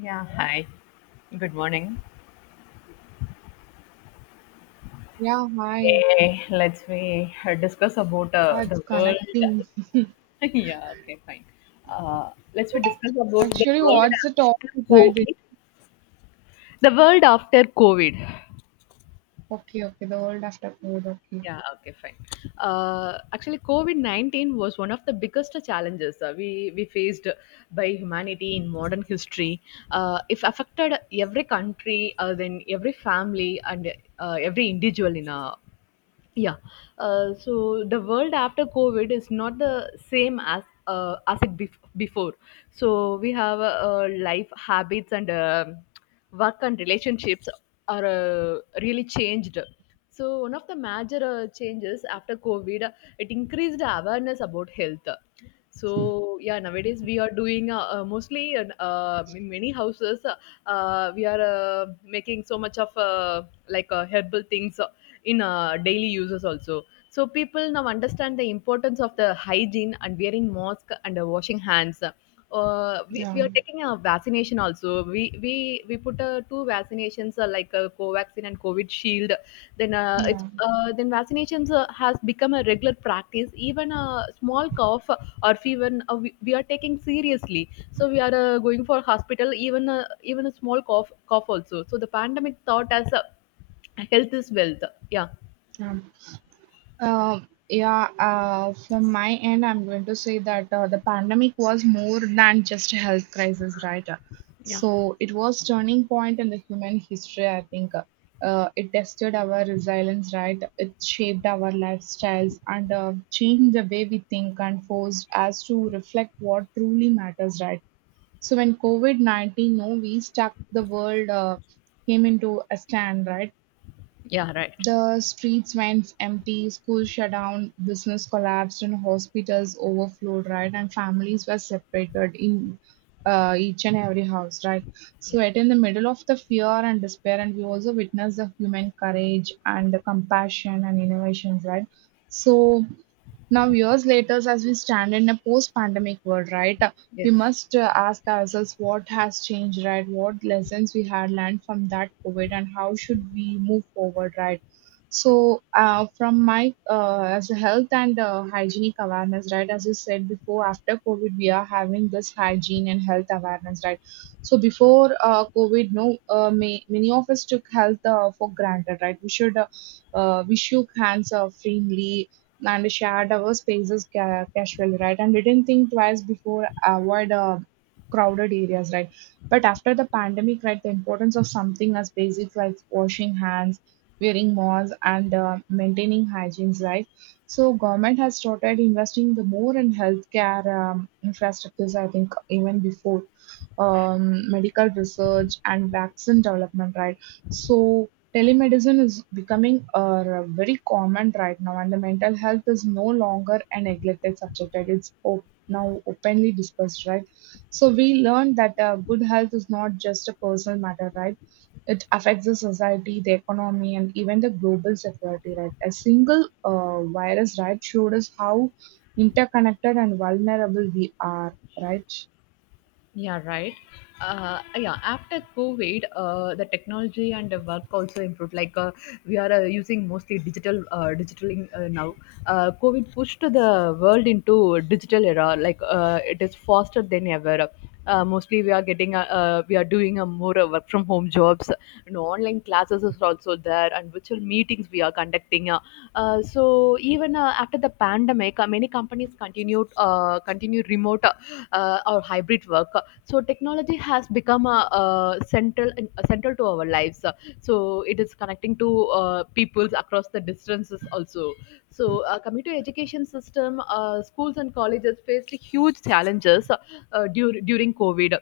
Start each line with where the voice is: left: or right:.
left: Yeah, hi. Good morning.
right: Yeah, hi.
left: Okay, let's we discuss about
right: What's
left: the world.
right: connecting.
left: yeah, okay, fine. Let's we discuss about the
right: Actually,
left: world
right: what's the
left: after
right: topic? I did.
left: COVID. The world after COVID.
right: Okay, okay. The world after COVID. Okay.
left: Yeah, okay, fine. COVID 19 was one of the biggest challenges we faced by humanity in modern history. It affected every country, then every family, and every individual in a Yeah. So the world after COVID is not the same as as it before. So we have life habits and work and relationships are really changed. So one of the major changes after COVID, it increased awareness about health. So yeah, nowadays we are doing mostly in many houses, we are making so much of herbal things in daily uses also. So people now understand the importance of the hygiene and wearing mask and washing hands. uh, we,
right: Yeah,
left: we are taking a vaccination also. We put two vaccinations like covaxin and covid shield. then uh, it's
right: yeah,
left: uh, then vaccinations has become a regular practice. Even a small cough or fever, we are taking seriously, so we are going for hospital even even a small cough cough also. So the pandemic taught us, health is wealth. Yeah.
right: yeah. Uh, yeah. From my end, I'm going to say that the pandemic was more than just a health crisis, right?
left: Yeah.
right: So it was turning point in the human history. I think it tested our resilience, right? It shaped our lifestyles and changed the way we think and forced us to reflect what truly matters, right? So when COVID-19 no, we stuck the world came into a stand, right?
left: Yeah, right.
right: The streets went empty, schools shut down, business collapsed, and hospitals overflowed, right? And families were separated in each and every house, right?
left: Yeah.
right: So it in the middle of the fear and despair, and we also witnessed the human courage and the compassion and innovations, right? So now, years later, as we stand in a post-pandemic world, right, we
left: Yes.
right: must ask ourselves what has changed, right? What lessons we had learned from that COVID, and how should we move forward, right? So, from my as a health and hygienic awareness, right? As you said before, after COVID, we are having this hygiene and health awareness, right? So, before COVID, no, may, many of us took health for granted, right? We shook hands freely and shared our spaces casually, right? And didn't think twice before avoid crowded areas, right? But after the pandemic, right, the importance of something as basic like washing hands, wearing masks, and maintaining hygiene, right? So government has started investing the more in healthcare infrastructures. I think even before medical research and vaccine development, right? So telemedicine is becoming a very common right now, and the mental health is no longer a neglected subject. Right? Now openly discussed, right? So we learned that good health is not just a personal matter, right? It affects the society, the economy, and even the global security, right? A single virus, right, showed us how interconnected and vulnerable we are, right?
left: Yeah, right. Yeah, After COVID, the technology and the work also improved. Like we are using mostly digitaling now. COVID pushed the world into digital era. Like it is faster than ever. Mostly we are we are doing a more work from home jobs. You know, online classes is also there, and virtual meetings we are conducting. So even after the pandemic, many companies continue remote or hybrid work. So technology has become a, uh central a central to our lives. So it is connecting to peoples across the distances also. So coming to education system, schools and colleges faced huge challenges, during covid.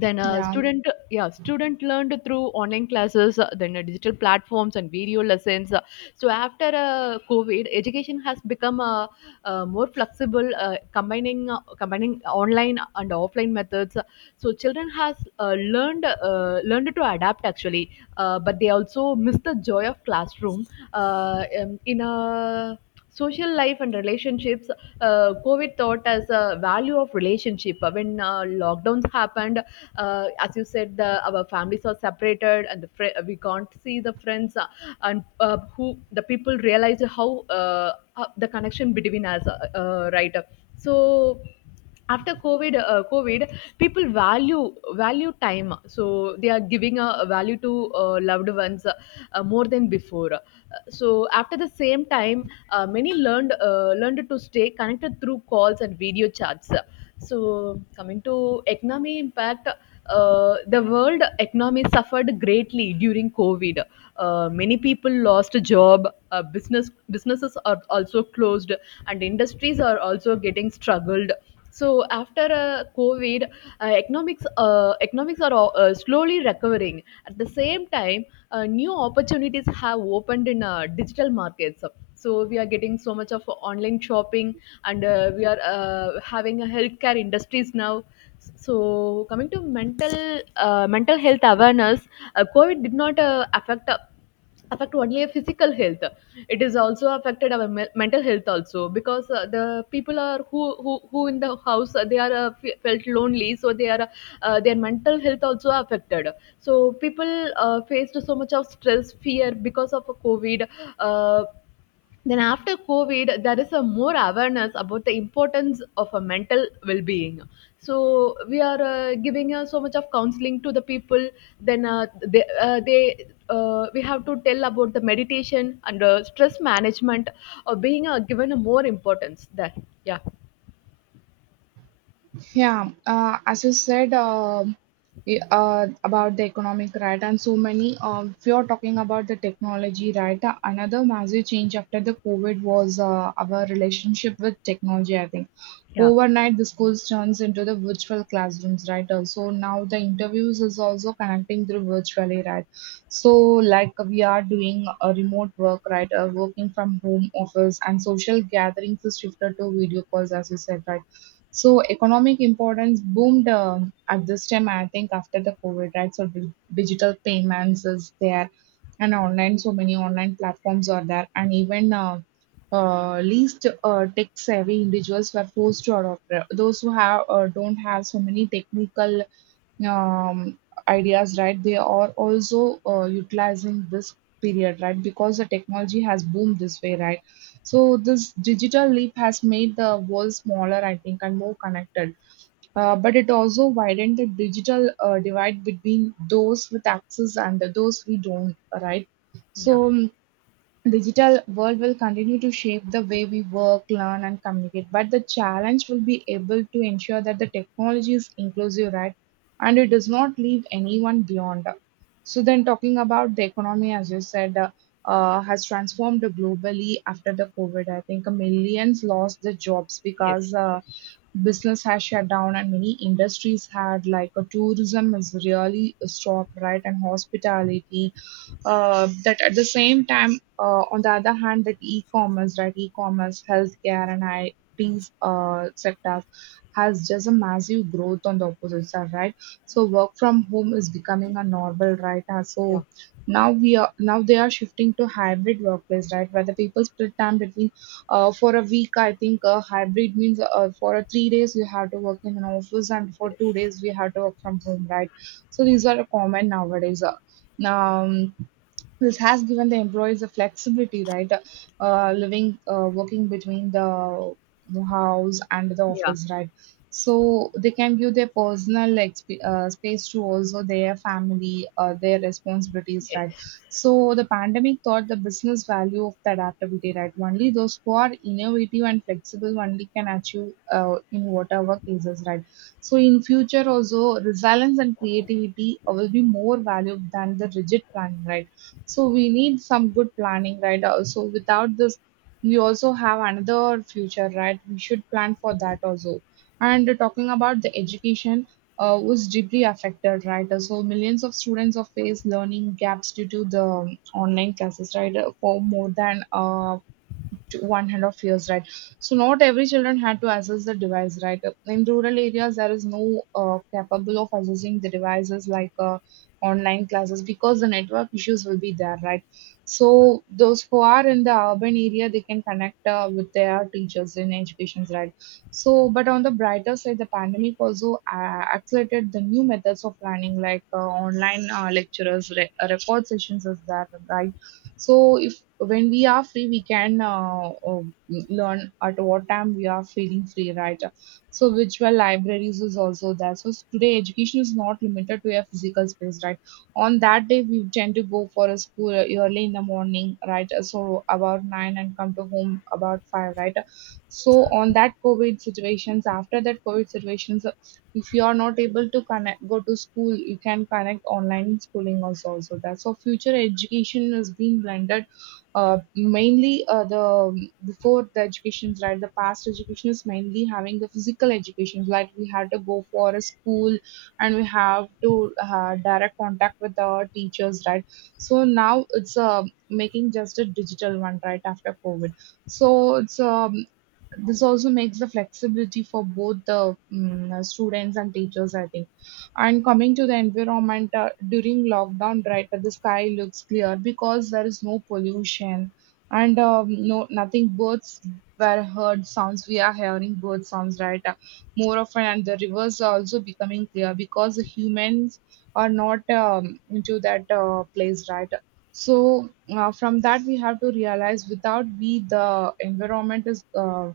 left: Then a
right: Yeah.
left: student learned through online classes, then digital platforms and video lessons. So after covid, education has become more flexible, combining online and offline methods. So children has learned to adapt actually. Uh, but they also miss the joy of classroom in a social life and relationships. Uh, COVID taught us a value of relationship. When lockdowns happened, as you said, our families are separated, and we can't see the friends, and who the people realized how the connection between us, right? So after covid, people value time. So they are giving a value to loved ones more than before. Uh, so after the same time, many learned to stay connected through calls and video chats. So, coming to economy impact, the world economy suffered greatly during COVID. Many people lost a job. Businesses are also closed, and industries are also getting struggled. So after COVID, economics are slowly recovering. At the same time, new opportunities have opened in digital markets. So we are getting so much of online shopping, and we are having a healthcare industries now. So coming to mental health awareness, covid did not affect only a physical health. It is also affected our mental health also, because the people are who in the house, they felt lonely. So they are their mental health also affected. So people faced so much of stress fear because of covid. Uh, then after COVID, there is a more awareness about the importance of a mental well-being. So we are giving so much of counseling to the people. Then they we have to tell about the meditation and stress management or being given a more importance there. Yeah.
right: Yeah, as you said, about the economic right, and so many. If you're talking about the technology right, another massive change after the COVID was our relationship with technology. I think
left: Yeah,
right: overnight the schools turns into the virtual classrooms, right? So now the interviews is also connecting through virtually, right? So like we are doing a remote work, right? Working from home office and social gatherings is shifted to video calls, as you said, right? So economic importance boomed at this time, I think, after the COVID, right? So digital payments is there, and online, so many online platforms are there, and even least tech-savvy individuals were forced to adopt. Those who have don't have so many technical um, ideas, right? They are also utilizing this period, right? Because the technology has boomed this way, right? So this digital leap has made the world smaller, I think, and more connected. But it also widened the digital divide between those with access and those who don't, right?
left: yeah,
right: So digital world will continue to shape the way we work, learn, and communicate. But the challenge will be able to ensure that the technology is inclusive, right? And it does not leave anyone beyond. So then, talking about the economy, as you said, has transformed globally after the COVID. I think millions lost their jobs
left: yes,
right: because
left: of course.
right: business has shut down and many industries had like tourism is really stopped, right? And hospitality, that at the same time, on the other hand, that e-commerce, right, e-commerce, healthcare, and I IT's sectors has just a massive growth on the opposite side, right? So work from home is becoming a normal, right?
left: Yeah.
right: So now they are shifting to hybrid workplace, right? Where the people split time between for a week. I think hybrid means for a 3 days you have to work in an office, and for two
left: Yes,
right: days we have to work from home, right? So these are common nowadays. This has given the employees the flexibility, right? Working between the house and the
left: yeah,
right: office, right? So they can give their personal space to also their family, their responsibilities,
left: yes.
right: right? So the pandemic taught the business value of the adaptability, right? Only those who are innovative and flexible only can achieve in whatever cases, right? So in future also resilience and creativity will be more valued than the rigid planning, right? So we need some good planning, right? So without this, we also have another future, right? We should plan for that also. And talking about the education, was deeply affected, right? So millions of students have faced learning gaps due to the online classes, right? For more than to 100 years, right. So not every children had to access the device, right. In rural areas there is no capable of accessing the devices like online classes because the network issues will be there, right. So those who are in the urban area they can connect with their teachers in educations, right. So but on the brighter side the pandemic also accelerated the new methods of learning like online lecturers record sessions is there, right. So if when we are free we can learn at what time we are feeling free, right. So virtual libraries is also there, so today education is not limited to a physical space, right. On that day we tend to go for a school early in the morning, right, so about 9 and come to home about 5, right. So on that covid situations after that covid situations, if you are not able to connect go to school you can connect online schooling also also that. So future education is being blended, mainly the before the educations, right, the past education is mainly having the physical education like we had to go for a school and we have to direct contact with our teachers, right. So now it's making just a digital one, right, after covid. So it's um, this also makes the flexibility for both the students and teachers, I think. And coming to the environment, during lockdown, right, the sky looks clear because there is no pollution and no nothing birds were heard sounds, we are hearing bird sounds, right, more often, and the rivers are also becoming clear because the humans are not into that place, right. So from that we have to realize without we the environment is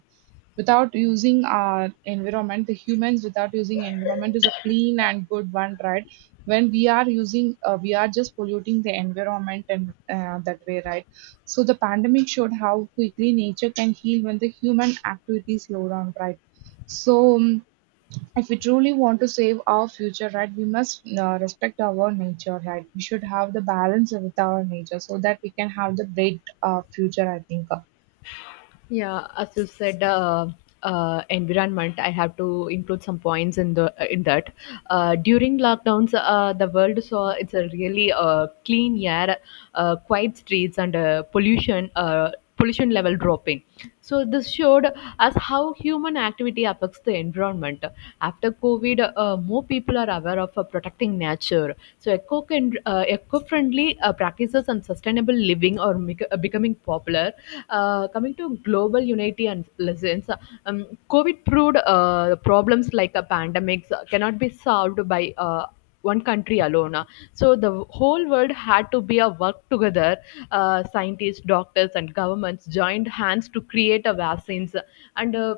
right: without using our environment, the humans without using environment is a clean and good one, right. When we are using, we are just polluting the environment and that way, right. So the pandemic showed how quickly nature can heal when the human activities slow down, right. So if we truly want to save our future, right, we must respect our nature, right, we should have the balance with our nature so that we can have the great future, I think.
left: Yeah, as you said, environment. I have to include some points in the in that. During lockdowns, the world saw it's a really clean air, quiet streets, and pollution level dropping. So this showed us how human activity affects the environment. After COVID, more people are aware of protecting nature. So eco-friendly practices on sustainable living are becoming popular. Coming to global unity and lessons, COVID proved problems like pandemics cannot be solved by one country alone. So the whole world had to be a work together. Scientists, doctors, and governments joined hands to create a vaccines and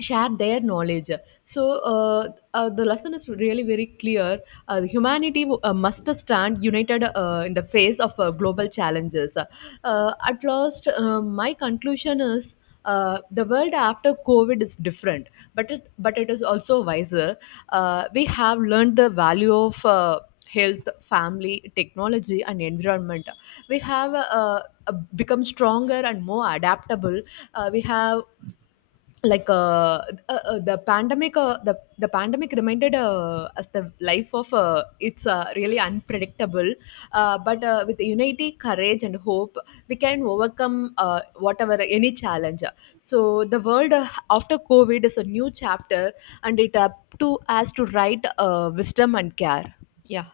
left: share their knowledge. So the lesson is really very clear. Humanity must stand united in the face of global challenges. At last, my conclusion is, the world after COVID is different, but it is also wiser. We have learned the value of health, family, technology, and environment. We have become stronger and more adaptable. Uh, we have like the pandemic reminded us the life of it's really unpredictable. Uh, but with unity courage and hope, we can overcome whatever any challenge. So the world after covid is a new chapter, and it up to us to write wisdom and care. Yeah.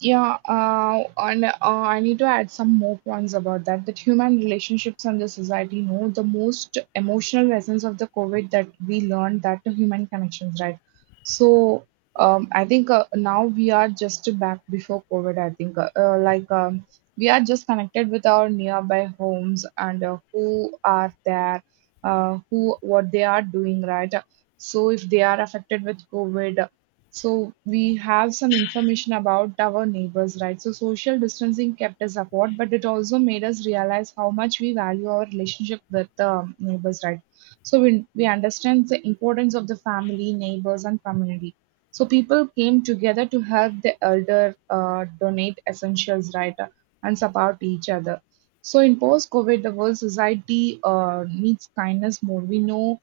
right: Yeah, and I need to add some more points about that. That human relationships and the society know the most emotional lessons of the COVID that we learned that the human connections, right? So I think now we are just back before COVID. I think like we are just connected with our nearby homes and who are there, who what they are doing, right? So if they are affected with COVID. So we have some information about our neighbors, right? So social distancing kept us apart, but it also made us realize how much we value our relationship with the neighbors, right? So we understand the importance of the family, neighbors, and community. So people came together to help the elder, donate essentials, right, and support each other. So in post-COVID, the world society needs kindness more. We know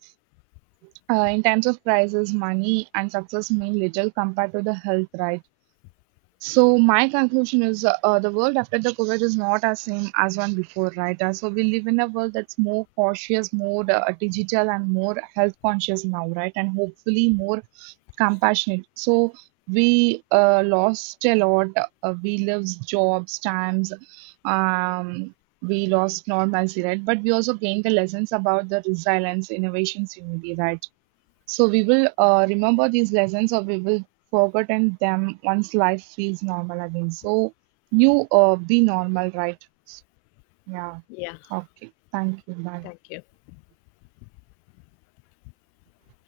right: in terms of prizes, money and success mean little compared to the health, right? So my conclusion is the world after the COVID is not as same as one before, right? So we live in a world that's more cautious, more digital, and more health conscious now, right? And hopefully more compassionate. So we lost a lot. We lost jobs, times, um, we lost normalcy, right? But we also gained the lessons about the resilience, innovations, unity, right? So we will remember these lessons or we will forgotten them once life feels normal again. So you be normal, right? Yeah.
left: Yeah.
right: Okay. Thank you. Bye.
left: Thank you.